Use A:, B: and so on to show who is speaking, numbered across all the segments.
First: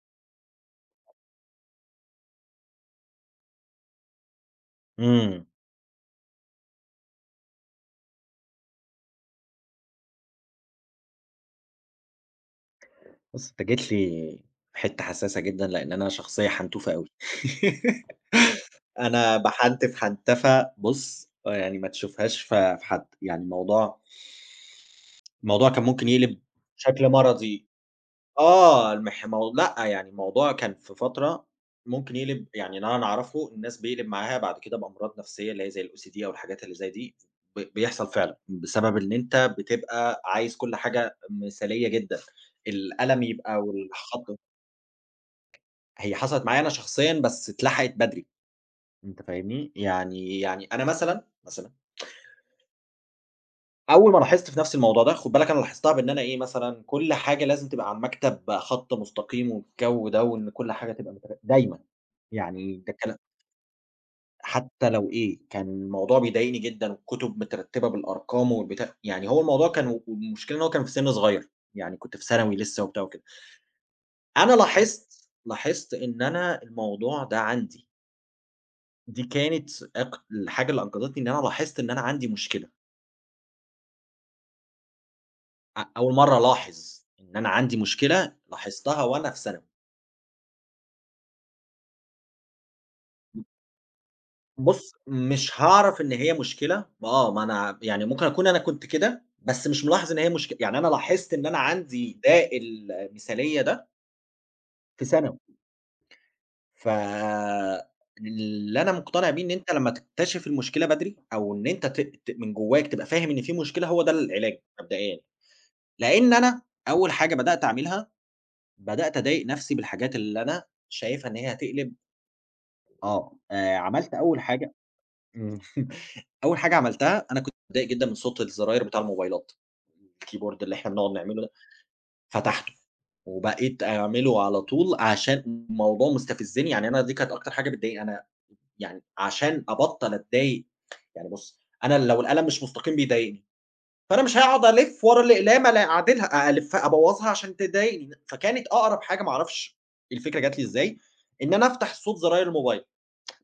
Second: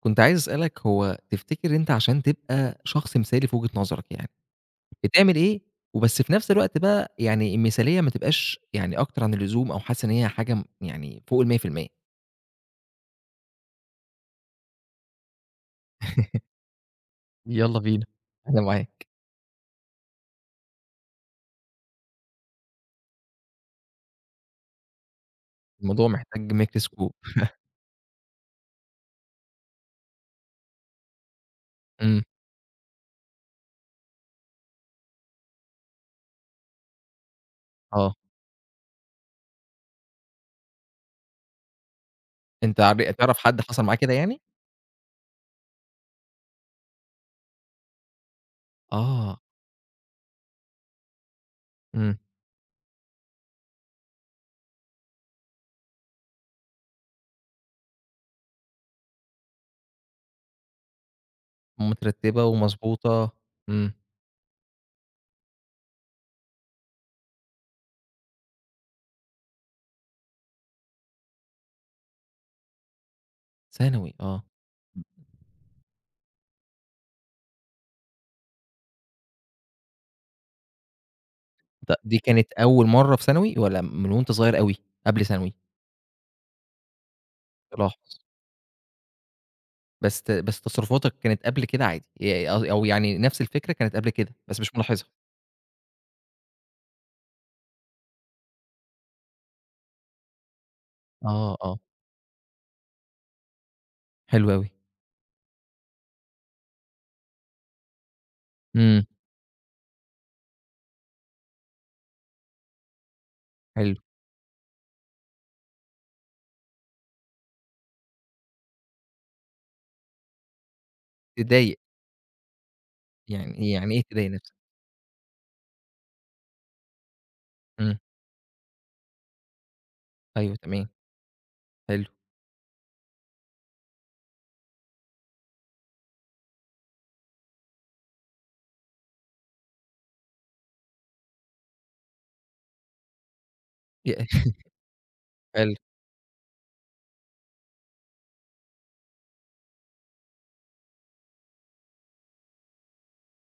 A: كنت عايز أسألك هو تفتكر أنت عشان تبقى شخص مثالي في وجهة نظرك يعني، بتعمل
B: إمم.
A: إيه وبس في نفس الوقت بقى يعني المثالية ما تبقاش يعني أكتر عن اللزوم أو حاسس إن هي حاجة يعني فوق ال100%؟
B: بُص، أنت جيت لي في حتّة حسّاسة جدًا، لإن أنا شخصية حنتوفة أوي.
A: يالّا بينا. أنا معاك.
B: أنا باحنتف حنتفة بُص، آه، يعني ما تشوفهاش في حد. يعني الموضوع كان
A: الموضوع
B: ممكن يقلب
A: محتاج
B: شكل
A: ميكروسكوب.
B: مرضي. آه. المح مو لأ، يعني الموضوع كان في فترة ممكن
A: إمم.
B: يقلب، يعني اللي أنا أعرفه الناس بيقلب معاها بعد كده بأمراض نفسيّة اللي هي زي الOCD أو الحاجات اللي زي دي، بيحصل
A: آه.
B: فعلًا. بسبب إن أنت بتبقى عايز كل حاجة مثالية جدًا.
A: أنت
B: القلم
A: تعرف
B: يبقى
A: حد حصل معاه كده
B: والخط
A: يعني؟
B: هي حصلت معايا أنا شخصيًا بس اتلحقت بدري، أنت
A: آه.
B: فاهمني؟ يعني أنا مثلًا،
A: إمم.
B: أول ما لاحظت في نفْسي الموضوع ده، خُد بالك أنا لاحظتها بإن أنا إيه، مثلًا كل حاجة لازم تبقى على المكتب خط مستقيم والجو ده، وإن كل حاجة تبقى متر دايمًا،
A: مترتبة
B: يعني ده كلا
A: ومضبوطة. إمم.
B: حتى لو إيه، كان الموضوع بيضايقني جدًا والكتب مترتبة بالأرقام والبتاع، يعني هو الموضوع كان والمشكلة إن هو كان في سِن صغير، يعني كنت في ثانوي لسه وبتاع وكده.
A: ثانوي آه.
B: أنا لاحظت إن أنا الموضوع ده عندي. دي كانت الحاجة اللي أنقذتني إن أنا لاحظت
A: د
B: إن أنا
A: دي
B: عندي
A: كانت
B: مشكلة،
A: أول مرة في ثانوي والّا من وأنت صغير أوي قبل ثانوي؟
B: أول مرّة ألاحظ إن أنا عندي
A: تلاحظ؟
B: مشكلة لاحظتها وأنا في ثانوي،
A: بس تصرفاتك كانت قبل كده عادي، ي أو أو يعني نفس الفكرة كانت قبل كده، بس مش
B: بُص
A: ملاحظها.
B: مش هاعرف إن هي مشكلة، آه، ما أنا يعني ممكن أكون أنا كنت كده، بس مش ملاحظ إن هي يعني أنا لاحظت إن
A: آه،
B: أنا
A: آه.
B: عندي داء المثالية ده
A: حلو أوي.
B: في ثانوي، ف اللي أنا
A: إمم.
B: مقتنع بيه إن أنت لمّا تكتشف المشكلة بدري، أو إن أنت ت ت من جواك تبقى فاهم إن في مشكلة
A: حلو.
B: هو ده العلاج مبدئيًا، لإن أنا أول حاجة بدأت أعملها، بدأت أضايق نفسي بالحاجات اللي أنا شايفها إن هي
A: تضايق.
B: هتقلب. آه،
A: يعني يعني إيه
B: عملت
A: تضايق
B: أول
A: نفسك؟
B: حاجة إمم، أول حاجة عملتها أنا كنت متضايق
A: إمم.
B: جدًا من صوت الزراير بتاع الموبايلات،
A: أيوه
B: الكيبورد اللي
A: تمام.
B: إحنا بنقعد نعمله ده،
A: حلو.
B: فتحته وبقيت أعمله على طول عشان الموضوع مستفزني، يعني أنا دي كانت أكتر حاجة بتضايقني، أنا يعني عشان أبطّل أتضايق، يعني بُص، أنا لو القلم مش مستقيم بيضايقني.
A: ي
B: فأنا مش هاقعد ألِف ورا الأقلامة
A: حلو.
B: لا أعدلها، ألِفّها أبوّظها عشان تضايقني، فكانت أقرب حاجة ما أعرفش الفكرة جات لي إزاي، إن أنا أفتح صوت زراير الموبايل،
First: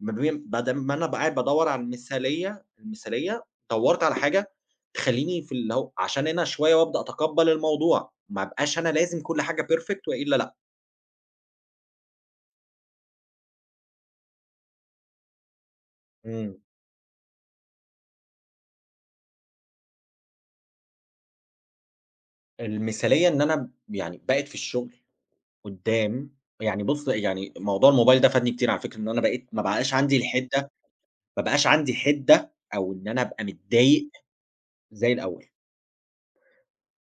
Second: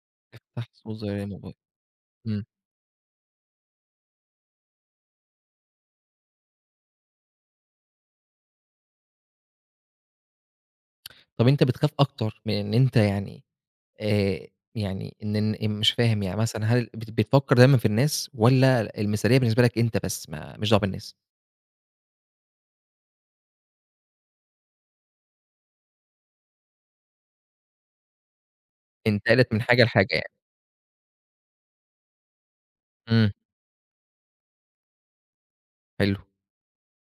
B: ما بين
A: تحت
B: بدل ما
A: صوت
B: أنا أبقى
A: زي
B: قاعد
A: الموبايل.
B: بادوّر على
A: إمم.
B: المثالية المثالية، دوّرت على حاجة تخلّيني في اللي هو عشان أنا شوية وأبدأ أتقبّل الموضوع، ما أبقاش أنا لازم كل حاجة perfect وإلا لأ.
A: طب أنت بتخاف أكتر من إن أنت يعني آآ، يعني إن مش فاهم يعني
B: إمم.
A: مثلًا هل بتفكّر دايمًا في الناس والّا المثالية بالنسبة لك أنت بس ما ماليش دعوة بالناس؟
B: المثالية إن أنا يعني بقيت في الشغل قدّام، يعني بُص يعني موضوع الموبايل ده فادني كتير على فكرة، إن أنا بقيت
A: انتقلت
B: ما
A: من حاجة
B: بقاش
A: لحاجة
B: عندي
A: يعني.
B: الحِدة ما بقاش عندي حِدّة أو إن أنا
A: إمم.
B: أبقى متضايق زي الأول،
A: حلو.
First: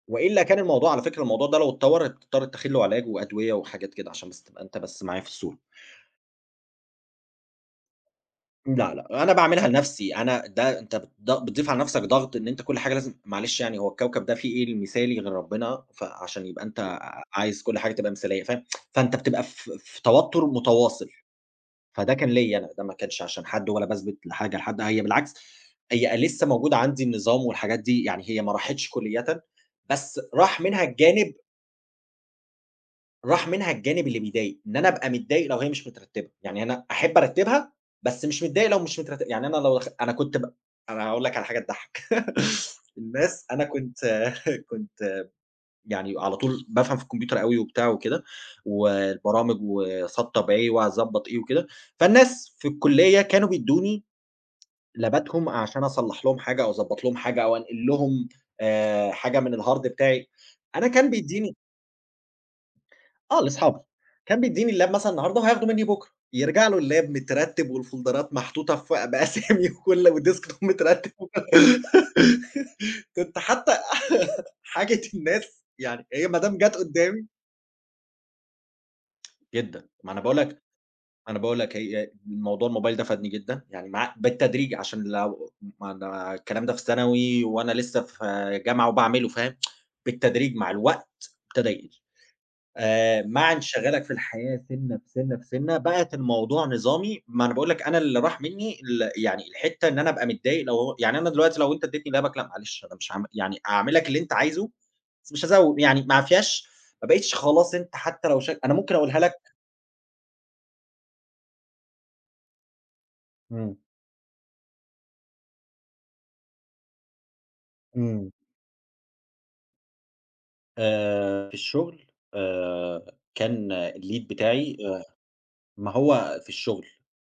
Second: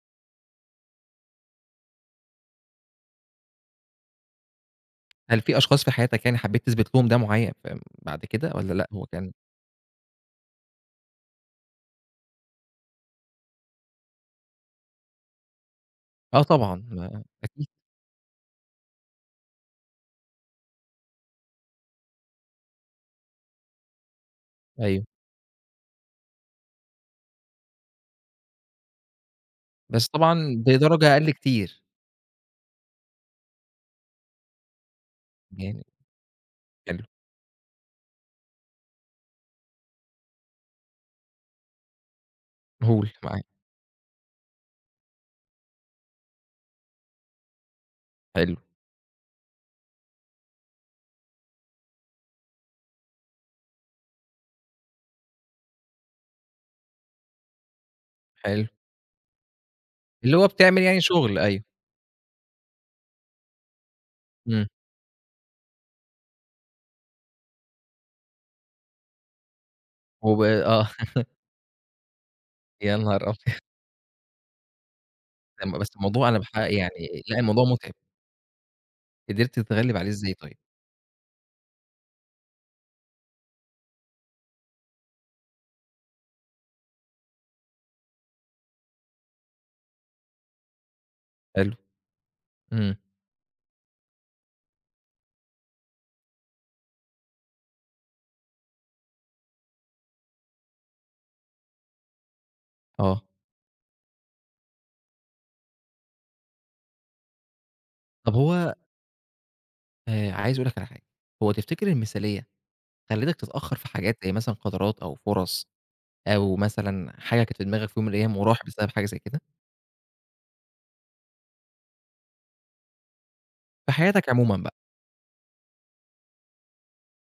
B: وإلا كان الموضوع على فكرة الموضوع ده لو اتطوّر هتضطر تتّخذ له علاج وأدوية وحاجات كده عشان بس تبقى أنت بس معايا في
A: هل في
B: الصورة.
A: أشخاص في حياتك يعني حبيت تثبت لهم ده معيّن بعد كده والّا لأ
B: لأ،
A: هو
B: لأ،
A: كان؟
B: أنا باعملها لنَفْسي، أنا ده أنت بتضيف على نَفْسك ضغط إن أنت كل حاجة لازم، معلش يعني هو الكوكب ده فيه إيه المثالي غير ربنا،
A: آه
B: فعشان يبقى
A: طبعًا
B: أنت
A: ما
B: عايز
A: أكيد.
B: كل حاجة تبقى مثالية، فاهم؟ فأنت بتبقى في توتُّر متواصل. فده كان ليّا أنا، ده ما كانش عشان حد ولا باثبت لحاجة لحد، هي
A: أيوه،
B: بالعكس هي لسه موجودة عندي النظام والحاجات دي، يعني هي ما راحتش كُلّيةً،
A: بس
B: بس
A: طبعًا
B: راح منها
A: بدرجة أقل
B: الجانب
A: كتير.
B: راح منها الجانب اللي بيضايق، إن أنا أبقى متضايق لو هي
A: يعني
B: مش مترتبة، يعني أنا
A: حلو.
B: أحب أرتّبها، بس مش متضايق لو مش مترتبة. يعني أنا لو دخ أنا كنت ب أنا هاقول لك على حاجة تضحّك،
A: قُل معاك.
B: الناس أنا كنت كنت يعني على طول بافهم في الكمبيوتر أوي وبتاع وكده،
A: حلو.
B: والبرامج وسطّب إيه وأضبّط إيه وكده، فالناس في الكُلّية كانوا بيدّوني لاباتهم عشان أصلّح لهم حاجة أو أضبّط لهم حاجة أو أنقل لهم
A: حلو.
B: حاجة من الhard بتاعي،
A: اللي هو بتعمل
B: أنا
A: يعني
B: كان
A: شغل
B: بيدّيني،
A: أيوه.
B: آه، لأصحابي، كان
A: إمم.
B: بيدّيني اللاب مثلًا النهارده وهياخده منّي بُكرة، يرجع له اللاب مترتّب والفولدرات محطوطة ف بأسامي والديسك توب
A: آه.
B: مترتّب.
A: يا نهار
B: كنت
A: أبيض!
B: حتى حاجة الناس
A: لأ بس
B: يعني
A: الموضوع
B: هي
A: أنا
B: ما دام جات
A: يعني
B: قدّامي
A: لأ الموضوع متعب. قدرت
B: جدًا،
A: تتغلب عليه
B: ما أنا
A: إزاي
B: باقول
A: طيب؟
B: لك أنا باقول لك هي الموضوع الموبايل ده فادني جدًا، يعني بالتدريج عشان لو، ما أنا الكلام ده في ثانوي وأنا لسه في جامعة وباعمله، فاهم، بالتدريج مع الوقت ابتدى
A: حلو.
B: يقل.
A: إمم.
B: مع انشغالك في الحياة سِنّة، في سِنّة، في سِنّة بقت الموضوع نظامي، ما أنا باقول لك أنا اللي راح مني يعني الحتة إن أنا أبقى متضايق لو هو، يعني أنا دلوقتي لو أنت اديتني لعبك لأ معلش أنا مش
A: آه.
B: هاعمل يعني هاعمل لك اللي أنت عايزه، بس مش هازوّد يعني ما فيهاش، ما بقيتش خلاص أنت حتى
A: طب
B: لو شك أنا
A: هو
B: ممكن أقولها لك.
A: عايز أقول لك على حاجة. هو تفتكر المثالية خلّتك تتأخر
B: إمم،
A: في حاجات زي مثلًا قدرات أو فرص أو مثلًا حاجة كانت في دماغك في يوم من
B: إمم.
A: الأيام وراح بسبب حاجة زي كده؟
B: في الشغل، كان
A: في
B: الlead
A: حياتك عمومًا بقى.
B: بتاعي، ما هو في الشغل،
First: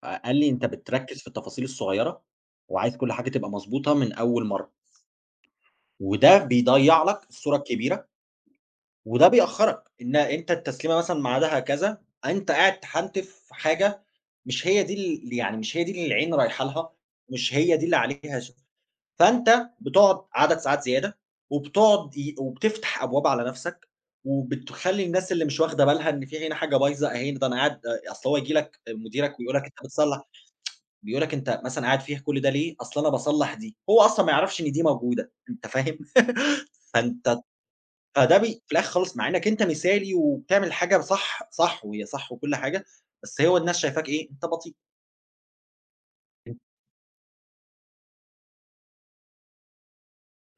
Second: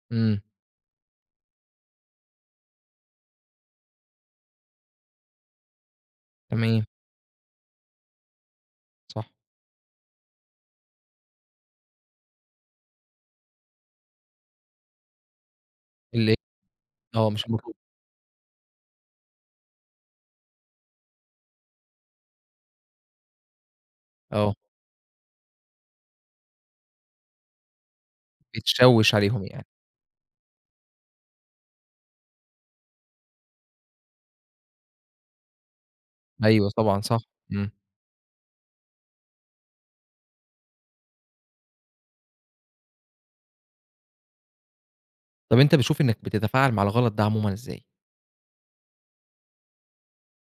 B: قال
A: إمم.
B: لي: "أنت بتركّز في التفاصيل الصغيّرة وعايز كل حاجة تبقى مضبوطة من أول مرّة، وده
A: تمام.
B: بيضيّع لك الصورة الكبيرة، وده
A: صح.
B: بيأخّرك، إن أنت التسليمة مثلًا ميعادها كذا، أنت قاعد تحنتف في حاجة مش هي دي ال يعني مش هي دي اللي العين
A: اللي
B: رايحة لها،
A: آه، مش
B: مش
A: المفروض.
B: هي دي اللي عليها فأنت بتقعد عدد ساعات زيادة، وبتقعد وبتفتح أبواب على نَفْسك،
A: آه.
B: وبتخلّي الناس اللي مش واخدة بالها إن في هنا حاجة بايظة، أهي ده أنا قاعد، أصل هو ييجي لك
A: بتشوِّش
B: مديرك
A: عليهم
B: ويقول لك:
A: يعني.
B: "أنت بتصلّح"، بيقول لك: "أنت مثلًا قاعد فيها كل ده ليه؟" "أصل أنا باصلّح دي." هو أصلًا ما يعرفش إن دي موجودة، أنت فاهم؟
A: أيوه طبعًا، صح.
B: فأنت
A: إمم.
B: فده في الآخر خالص مع إنّك أنت مثالي وبتعمل حاجة صح، صح وهي صح وكل حاجة، بس هو الناس شايفاك إيه، أنت بطيء.
A: طَب أنت بتشوف إنك بتتفاعل مع الغلط ده عمومًا إزاي؟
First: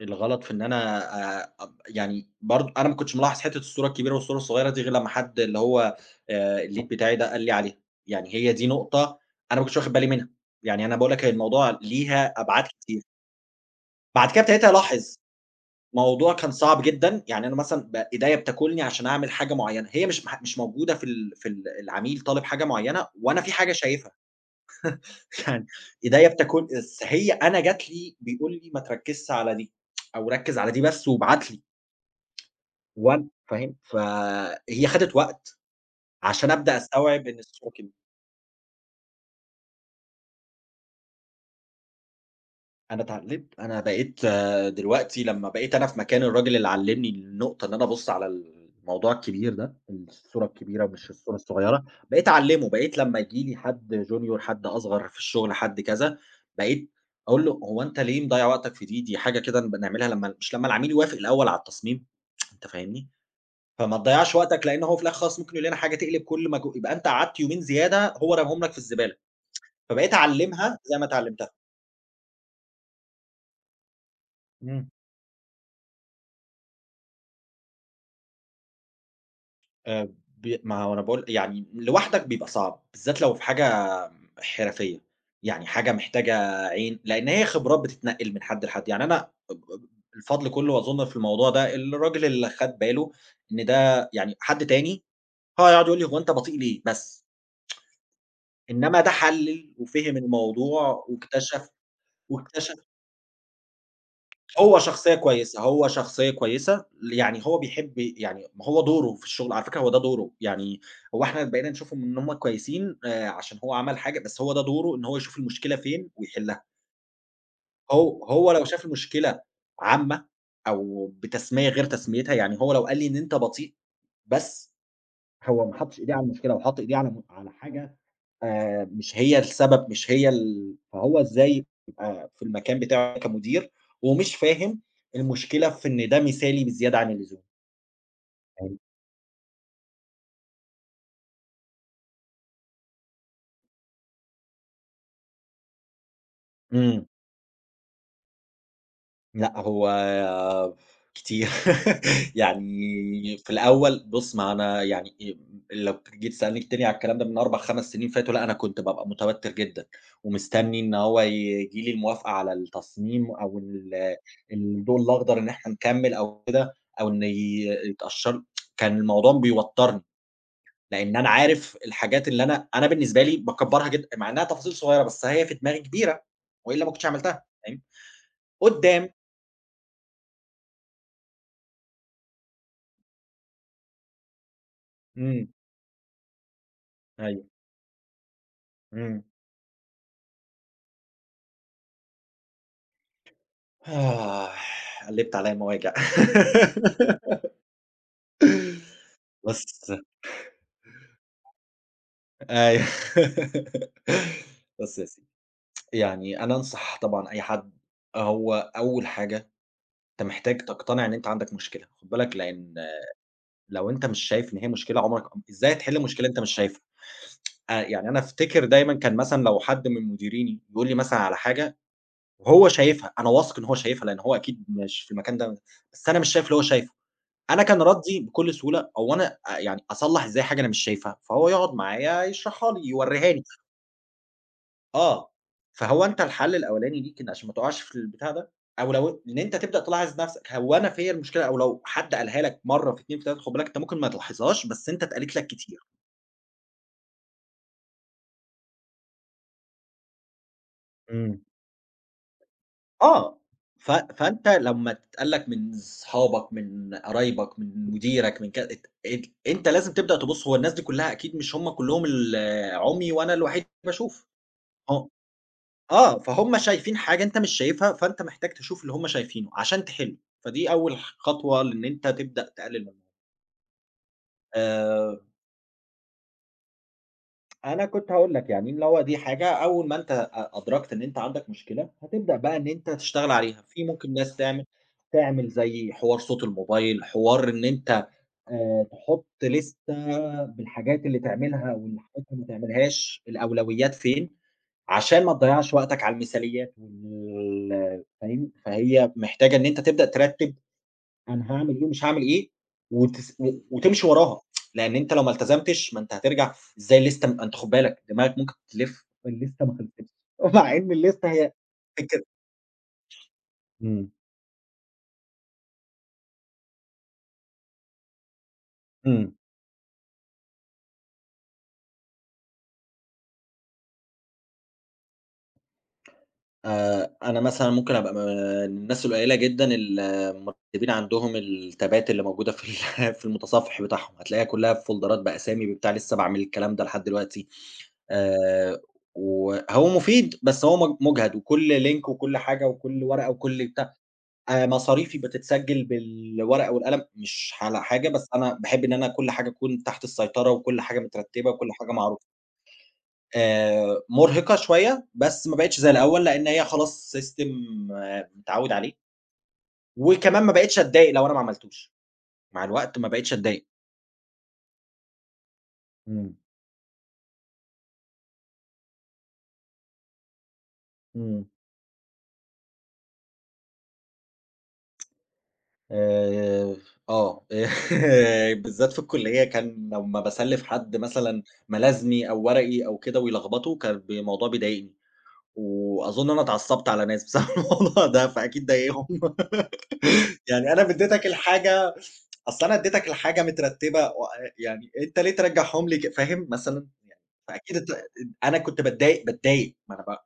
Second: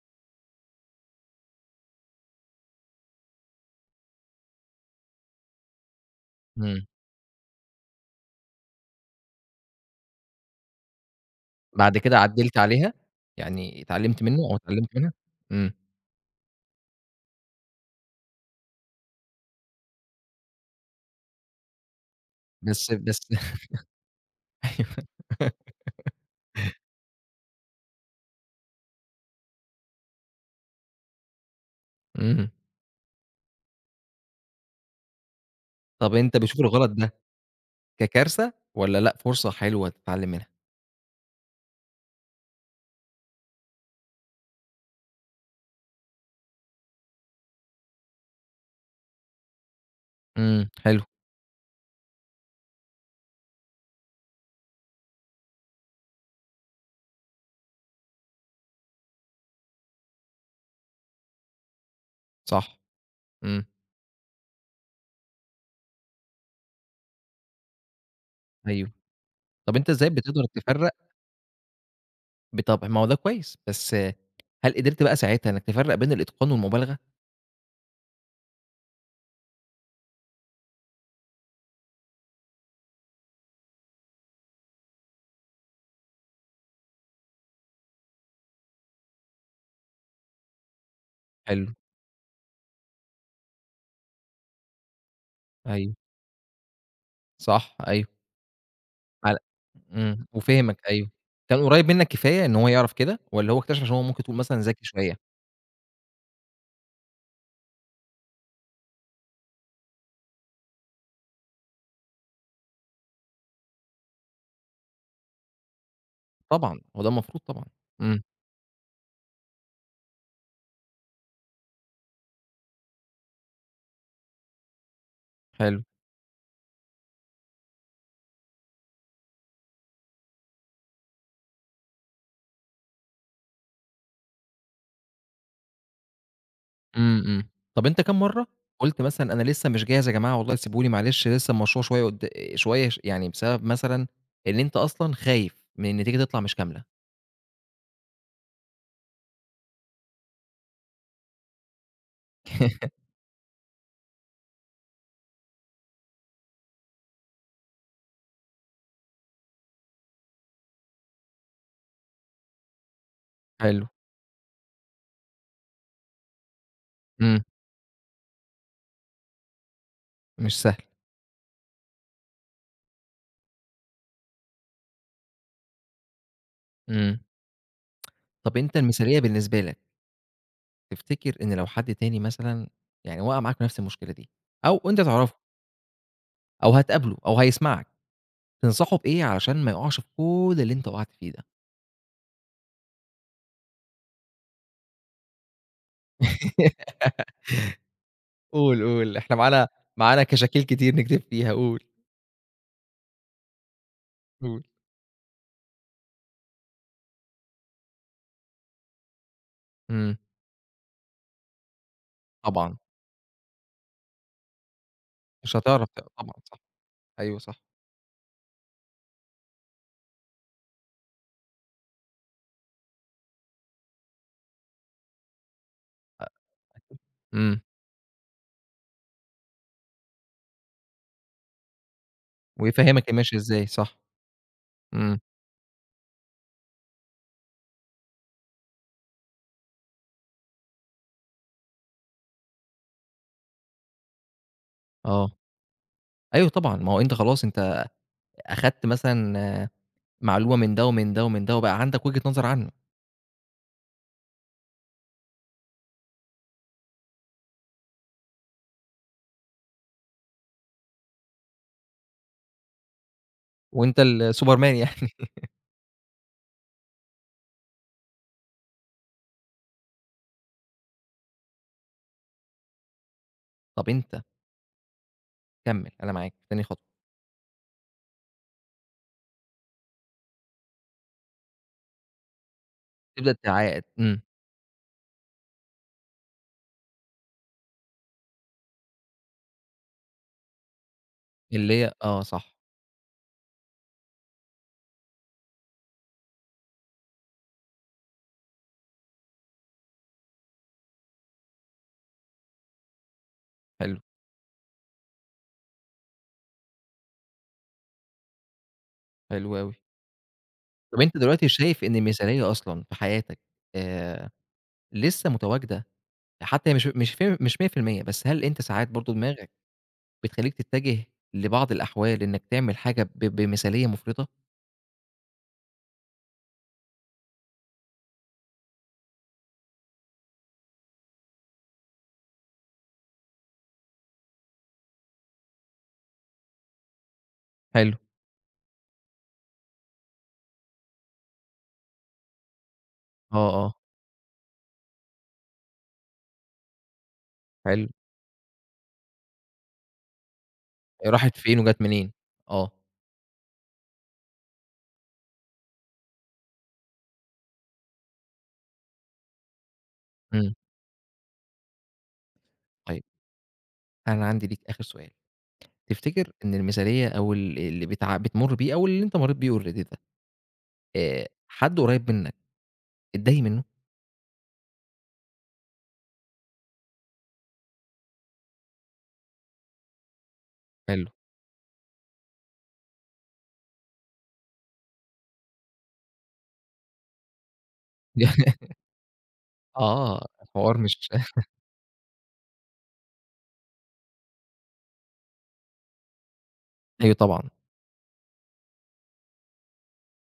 B: الغلط في إن أنا، أب يعني برضه أنا ما كنتش ملاحظ حتّة الصورة الكبيرة والصورة الصغيرة دي غير لمّا حد اللي هو الlead
A: إمم.
B: بتاعي ده قال لي عليها، يعني هي دي نقطة أنا ما كنتش واخد بالي منها، يعني أنا باقول لك هي الموضوع
A: بعد كده
B: ليها
A: عدّلت
B: أبعاد
A: عليها؟
B: كتير،
A: يعني اتعلمت
B: بعد
A: منه
B: كده
A: أو
B: ابتديت
A: اتعلمت منها؟
B: ألاحظ.
A: إمم.
B: موضوع كان صعب جدًا، يعني أنا مثلًا إيديّا بتاكلني عشان أعمل حاجة معيّنة، هي مش موجودة في ال في ال العميل طالب حاجة
A: بس
B: معيّنة
A: بس
B: وأنا في حاجة شايفها،
A: أيوه.
B: يعني إيديّا بتاكل، بس هي أنا جات لي بيقول لي: ما تركّزش على دي، أو ركّز على دي بس وابعت لي،
A: إمم.
B: وأنا فاهم؟ فهي خدت وقت
A: طَب أنت
B: عشان
A: بتشوف
B: أبدأ
A: الغلط ده
B: أستوعب إن السوق كده.
A: ككارثة والّا لأ فرصة حلوة تتعلم منها؟
B: أنا اتعلمت، أنا بقيت، آه، دلوقتي لمّا بقيت أنا في مكان الراجل اللي علّمني النقطة إن أنا أبُص على الموضوع الكبير ده، الصورة
A: إمم.
B: الكبيرة
A: حلو.
B: مش الصورة الصغيرة، بقيت أعلّمه، بقيت لمّا ييجي لي حد junior، حد أصغر في الشغل، حد كذا، بقيت أقول له: "هو أنت ليه مضيّع وقتك في دي؟ دي حاجة كده بنعملها لمّا"، مش لمّا العميل يوافق الأول على التصميم، أنت
A: صح.
B: فاهمني؟
A: إمم.
B: فما تضيّعش وقتك، لإن هو في الآخر خلاص ممكن يقول لنا حاجة تقلب كل يبقى أنت قعدت يومين زيادة هو رماهم لك في
A: أيوه.
B: الزبالة،
A: طَب أنت إزاي
B: فبقيت
A: بتقدر
B: أعلّمها
A: تفرّق؟
B: زي ما اتعلّمتها.
A: بطبع ما هو ده كويس، بس هل
B: إمم.
A: قدرت بقى ساعتها إنّك تفرّق بين الإتقان والمبالغة؟
B: آآ ب ما هو أنا باقول يعني لوحدك بيبقى صعب، بالذات لو في حاجة حرفية، يعني حاجة محتاجة عين، لإن هي خبرات بتتنقّل من حد لحد، يعني أنا الفضل كله أظن في الموضوع
A: حلو.
B: ده الراجل اللي خَد باله إن ده، يعني حد تاني هيقعد
A: أيوه،
B: يقول لي: "هو أنت بطيء ليه؟" بس،
A: صح، أيوه.
B: إنما ده
A: على
B: حلّل وفِهِم
A: إمم. وفهمك
B: الموضوع
A: أيوه. كان
B: واكتشف،
A: قريّب منّك كفاية إن هو
B: واكتشف
A: يعرف كده، والّا هو اكتشف عشان هو ممكن تقول مثلًا
B: هو
A: ذكي
B: شخصية
A: شوية؟
B: كويسة، هو شخصية كويسة، يعني هو بيحب، يعني ما هو دوره في الشغل، على فكرة هو ده دوره، يعني هو إحنا بقينا نشوفهم إن هم كويسين عشان هو عمل حاجة، بس هو ده دوره إن هو يشوف المشكلة فين ويحلها،
A: طبعًا، هو ده المفروض طبعًا. إمم.
B: هو لو شاف المشكلة عامة أو بتسمية غير تسميتها، يعني هو لو قال لي إن أنت بطيء، بس هو ما
A: حلو.
B: حطش إيديه على المشكلة، هو حط إيديه على على حاجة مش هي السبب، مش هي ال فهو إزاي يبقى في المكان بتاعه كمدير ومش فاهم المشكلة في إن ده مثالي بزيادة عن
A: إمم.
B: اللزوم.
A: إمم. طَب أنت كام مرّة
B: أيوه.
A: قُلت مثلًا أنا لسه مش جاهز يا جماعة والله سيبوني معلش لسه المشروع شوية قد شوية ش يعني بسبب مثلًا إن أنت أصلًا خايف من النتيجة تطلع مش كاملة؟
B: إمم. لأ، هو كتير يعني في الأول بُص، ما أنا يعني، لو جيت تسألني تاني على الكلام ده من 4، 5 سنين فاتوا، لأ، أنا كنت بابقى متوتر جدًا، ومستني إن هو ييجي لي الموافقة على التصميم أو
A: حلو.
B: الضوء الأخضر إن إحنا نكمّل أو كده، أو إن
A: إمم.
B: يتقشّر، كان الموضوع بيوتّرني،
A: مش سهل.
B: لإن أنا عارف الحاجات اللي أنا بالنسبة لي باكبّرها جدًا، مع إنها تفاصيل صغيرة، بس هي في دماغي كبيرة، وإلا ما كنتش
A: إمم.
B: عملتها، فاهم؟
A: طَب أنت
B: قدّام،
A: المثالية بالنسبة لك تفتكر إن لو حد تاني مثلًا يعني وقع معاك في نفس المشكلة دي، أو أنت تعرفه
B: إمم،
A: أو هتقابله أو
B: أيوه.
A: هيسمعك، تنصحه بإيه
B: إمم.
A: علشان ما يقعش في كل اللي أنت وقعت فيه ده؟
B: آه، قلّبت عليّا مواجع.
A: قُل، قُل، إحنا
B: بس
A: معانا كشاكيل كتير نكتب فيها قُل.
B: أيوه.
A: قُل.
B: بُص يا سيدي، يعني أنا أنصح طبعًا أي حد، هو أول حاجة
A: إمم.
B: أنت محتاج تقتنع إن أنت عندك مشكلة، خُد بالك، لإن
A: طبعًا
B: لو أنت مش شايف إن هي مشكلة عمرك
A: مش
B: إزاي
A: هتعرف
B: هتحل مشكلة
A: طبعًا
B: أنت مش
A: صح.
B: شايفها؟
A: أيوه صح.
B: يعني أنا أفتكر دايمًا كان مثلًا لو حد من مديريني يقول لي مثلًا على حاجة وهو شايفها، أنا واثق إن هو شايفها لإن هو أكيد مش في المكان ده، بس أنا
A: أ
B: مش شايف اللي هو شايفه.
A: أكيد، إمم.
B: أنا كان ردّي بكل سهولة هو أنا، يعني أصلّح إزاي حاجة أنا مش شايفها؟ فهو يقعد معايا يشرحها لي،
A: ويفهمك هي
B: يورّيها
A: ماشية
B: لي،
A: إزاي، صح. إمم.
B: آه، فهو أنت الحل الأولاني ليك إن عشان ما تقعش في البتاع ده، أو لو إن أنت تبدأ تلاحظ نَفْسك، هو أنا فيّا المشكلة، أو لو حد قالها لك مرّة في 2 في 3 خُد بالك أنت ممكن ما تلاحظهاش بس أنت
A: آه.
B: اتقالت لك كتير.
A: أيوه طبعًا، ما هو أنت خلاص أنت أخدت مثلًا آه، معلومة من ده ومن ده
B: إمم.
A: ومن ده، وبقى عندك وجهة نظر عنه.
B: آه، فأنت لمّا تتقال لك من صحابك، من قرايبك، من مديرك، من ك ات ات أنت لازم تبدأ تبُص، هو الناس دي كلّها أكيد مش هم كلّهم ال عُمي وأنا الوحيد
A: وأنت
B: باشوف.
A: السوبرمان يعني.
B: آه. آه، فهُم شايفين حاجة أنت مش شايفها، فأنت محتاج تشوف اللي هُم شايفينه عشان تحِل، فدي أول خطوة لإن أنت تبدأ تقلل من،
A: طب أنت
B: آآ،
A: كمّل، أنا معاك، تاني خطوة.
B: أنا كنت هاقول لك يعني اللي هو دي حاجة، أول ما أنت أدركت إن أنت عندك مشكلة، هتبدأ بقى إن أنت تشتغل
A: تبدأ
B: عليها،
A: تعاقد.
B: في ممكن
A: إمم.
B: ناس تعمل، زي حوار صوت الموبايل، حوار إن أنت تحُط لِستة بالحاجات اللي تعملها
A: اللي هي آه
B: والحاجات اللي ما
A: صح.
B: تعملهاش، الأولويات فين، عشان ما تضيّعش وقتك على المثاليات وال فاهم، فهي محتاجة إن أنت تبدأ ترتّب أنا هاعمل إيه ومش هاعمل إيه، وتس و
A: حلو.
B: وتمشي وراها، لإن أنت لو ما التزمتش ما أنت هترجع إزاي اللِستة، أنت خُد بالك دماغك ممكن تلِف
A: حلو
B: اللِستة
A: أوي.
B: ما خلصتش، مع إن
A: طب أنت
B: اللِستة
A: دلوقتي
B: هي
A: شايف إن
B: فكر.
A: المثالية أصلًا في حياتك
B: إمم،
A: آآ، لسه متواجدة حتى مش 100%، بس هل أنت ساعات برضه
B: إمم.
A: دماغك بتخلّيك تتجه لبعض الأحوال إنك تعمل حاجة بمثالية مُفرطة؟
B: أنا مثلًا ممكن أبقى من الناس القليلة جدًا ال المرتبين عندهم التابات اللي موجودة في ال في المتصفح بتاعهم، هتلاقيها كلّها بفولدرات بأسامي ببتاع، لسه باعمل الكلام ده لحد دلوقتي.
A: حلو.
B: آآ، وهو مفيد بس هو مُجهد، وكل لينك وكل حاجة وكل ورقة
A: آه،
B: وكل
A: آه.
B: بتاع، مصاريفي بتتسجل بالورقة والقلم، مش على
A: حلو.
B: حاجة، بس أنا باحب إن أنا كل حاجة تكون تحت السيطرة، وكل حاجة
A: راحت
B: مترتبة،
A: فين
B: وكل
A: وجات
B: حاجة
A: منين؟
B: معروفة.
A: آه.
B: مُرهقة شوية، بس ما بقِتش زي الأول، لإن هي خلاص system، آه، متعوّد عليه، وكمان
A: إمم.
B: ما بقِتش أتضايق لو أنا ما عملتوش، مع الوقت
A: طيب
B: ما بقِتش أتضايق.
A: أنا عندي ليك آخر سؤال. تفتكر
B: إمم،
A: إن المثالية أو اللي بتمُر بيه أو اللي أنت مرّيت بيه already ده،
B: إمم.
A: حد قريب منك اتضايق منه.
B: آآ، آه، بالذات في الكُلّية كان لمّا باسلِّف حد
A: حلو.
B: مثلًا ملازمي أو ورقي أو كده ويلخبطه، كان الموضوع بيضايقني. وأظن أنا اتعصبت على ناس بسبب الموضوع ده، فأكيد ضايقهم.
A: آه،
B: يعني
A: الحوار
B: أنا
A: مش
B: اديتك الحاجة، أصل أنا اديتك الحاجة مترتبة و، يعني أنت ليه ترجّعهم لي فاهم مثلًا؟
A: أيوه
B: يعني
A: طبعًا.
B: فأكيد أنت أنا كنت باتضايق، ما أنا ب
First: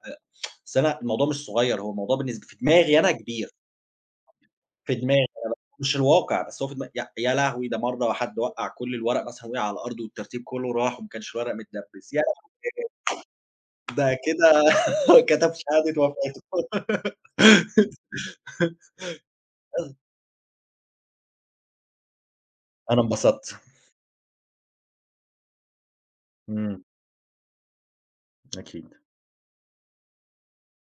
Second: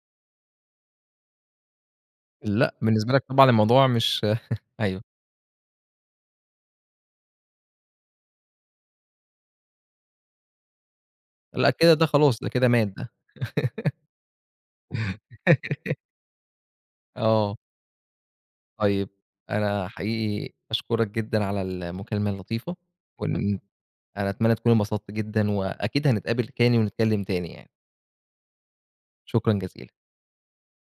B: أصل أنا الموضوع مش صغير، هو الموضوع في
A: لأ،
B: دماغي أنا
A: بالنسبة لك طبعًا
B: كبير،
A: الموضوع مش
B: في
A: أيوه.
B: دماغي مش الواقع، بس هو في دماغي يا يا لهوي! ده مرّة حد وقّع كل الورق مثلًا وقع على الأرض والترتيب كله راح وما كانش الورق
A: لأ كده ده
B: متدبِّس، ياه!
A: خلاص، ده كده مات ده.
B: ده كده كتب شهادة وفاته.
A: آه. طيب أنا حقيقي باشكرك جدًا على المكالمة اللطيفة،
B: أنا انبسطت.
A: وإن أنا أتمنى تكون انبسطت جدًا، وأكيد هنتقابل تاني
B: إمم.
A: ونتكلم تاني يعني.
B: أكيد
A: شكرًا جزيلًا.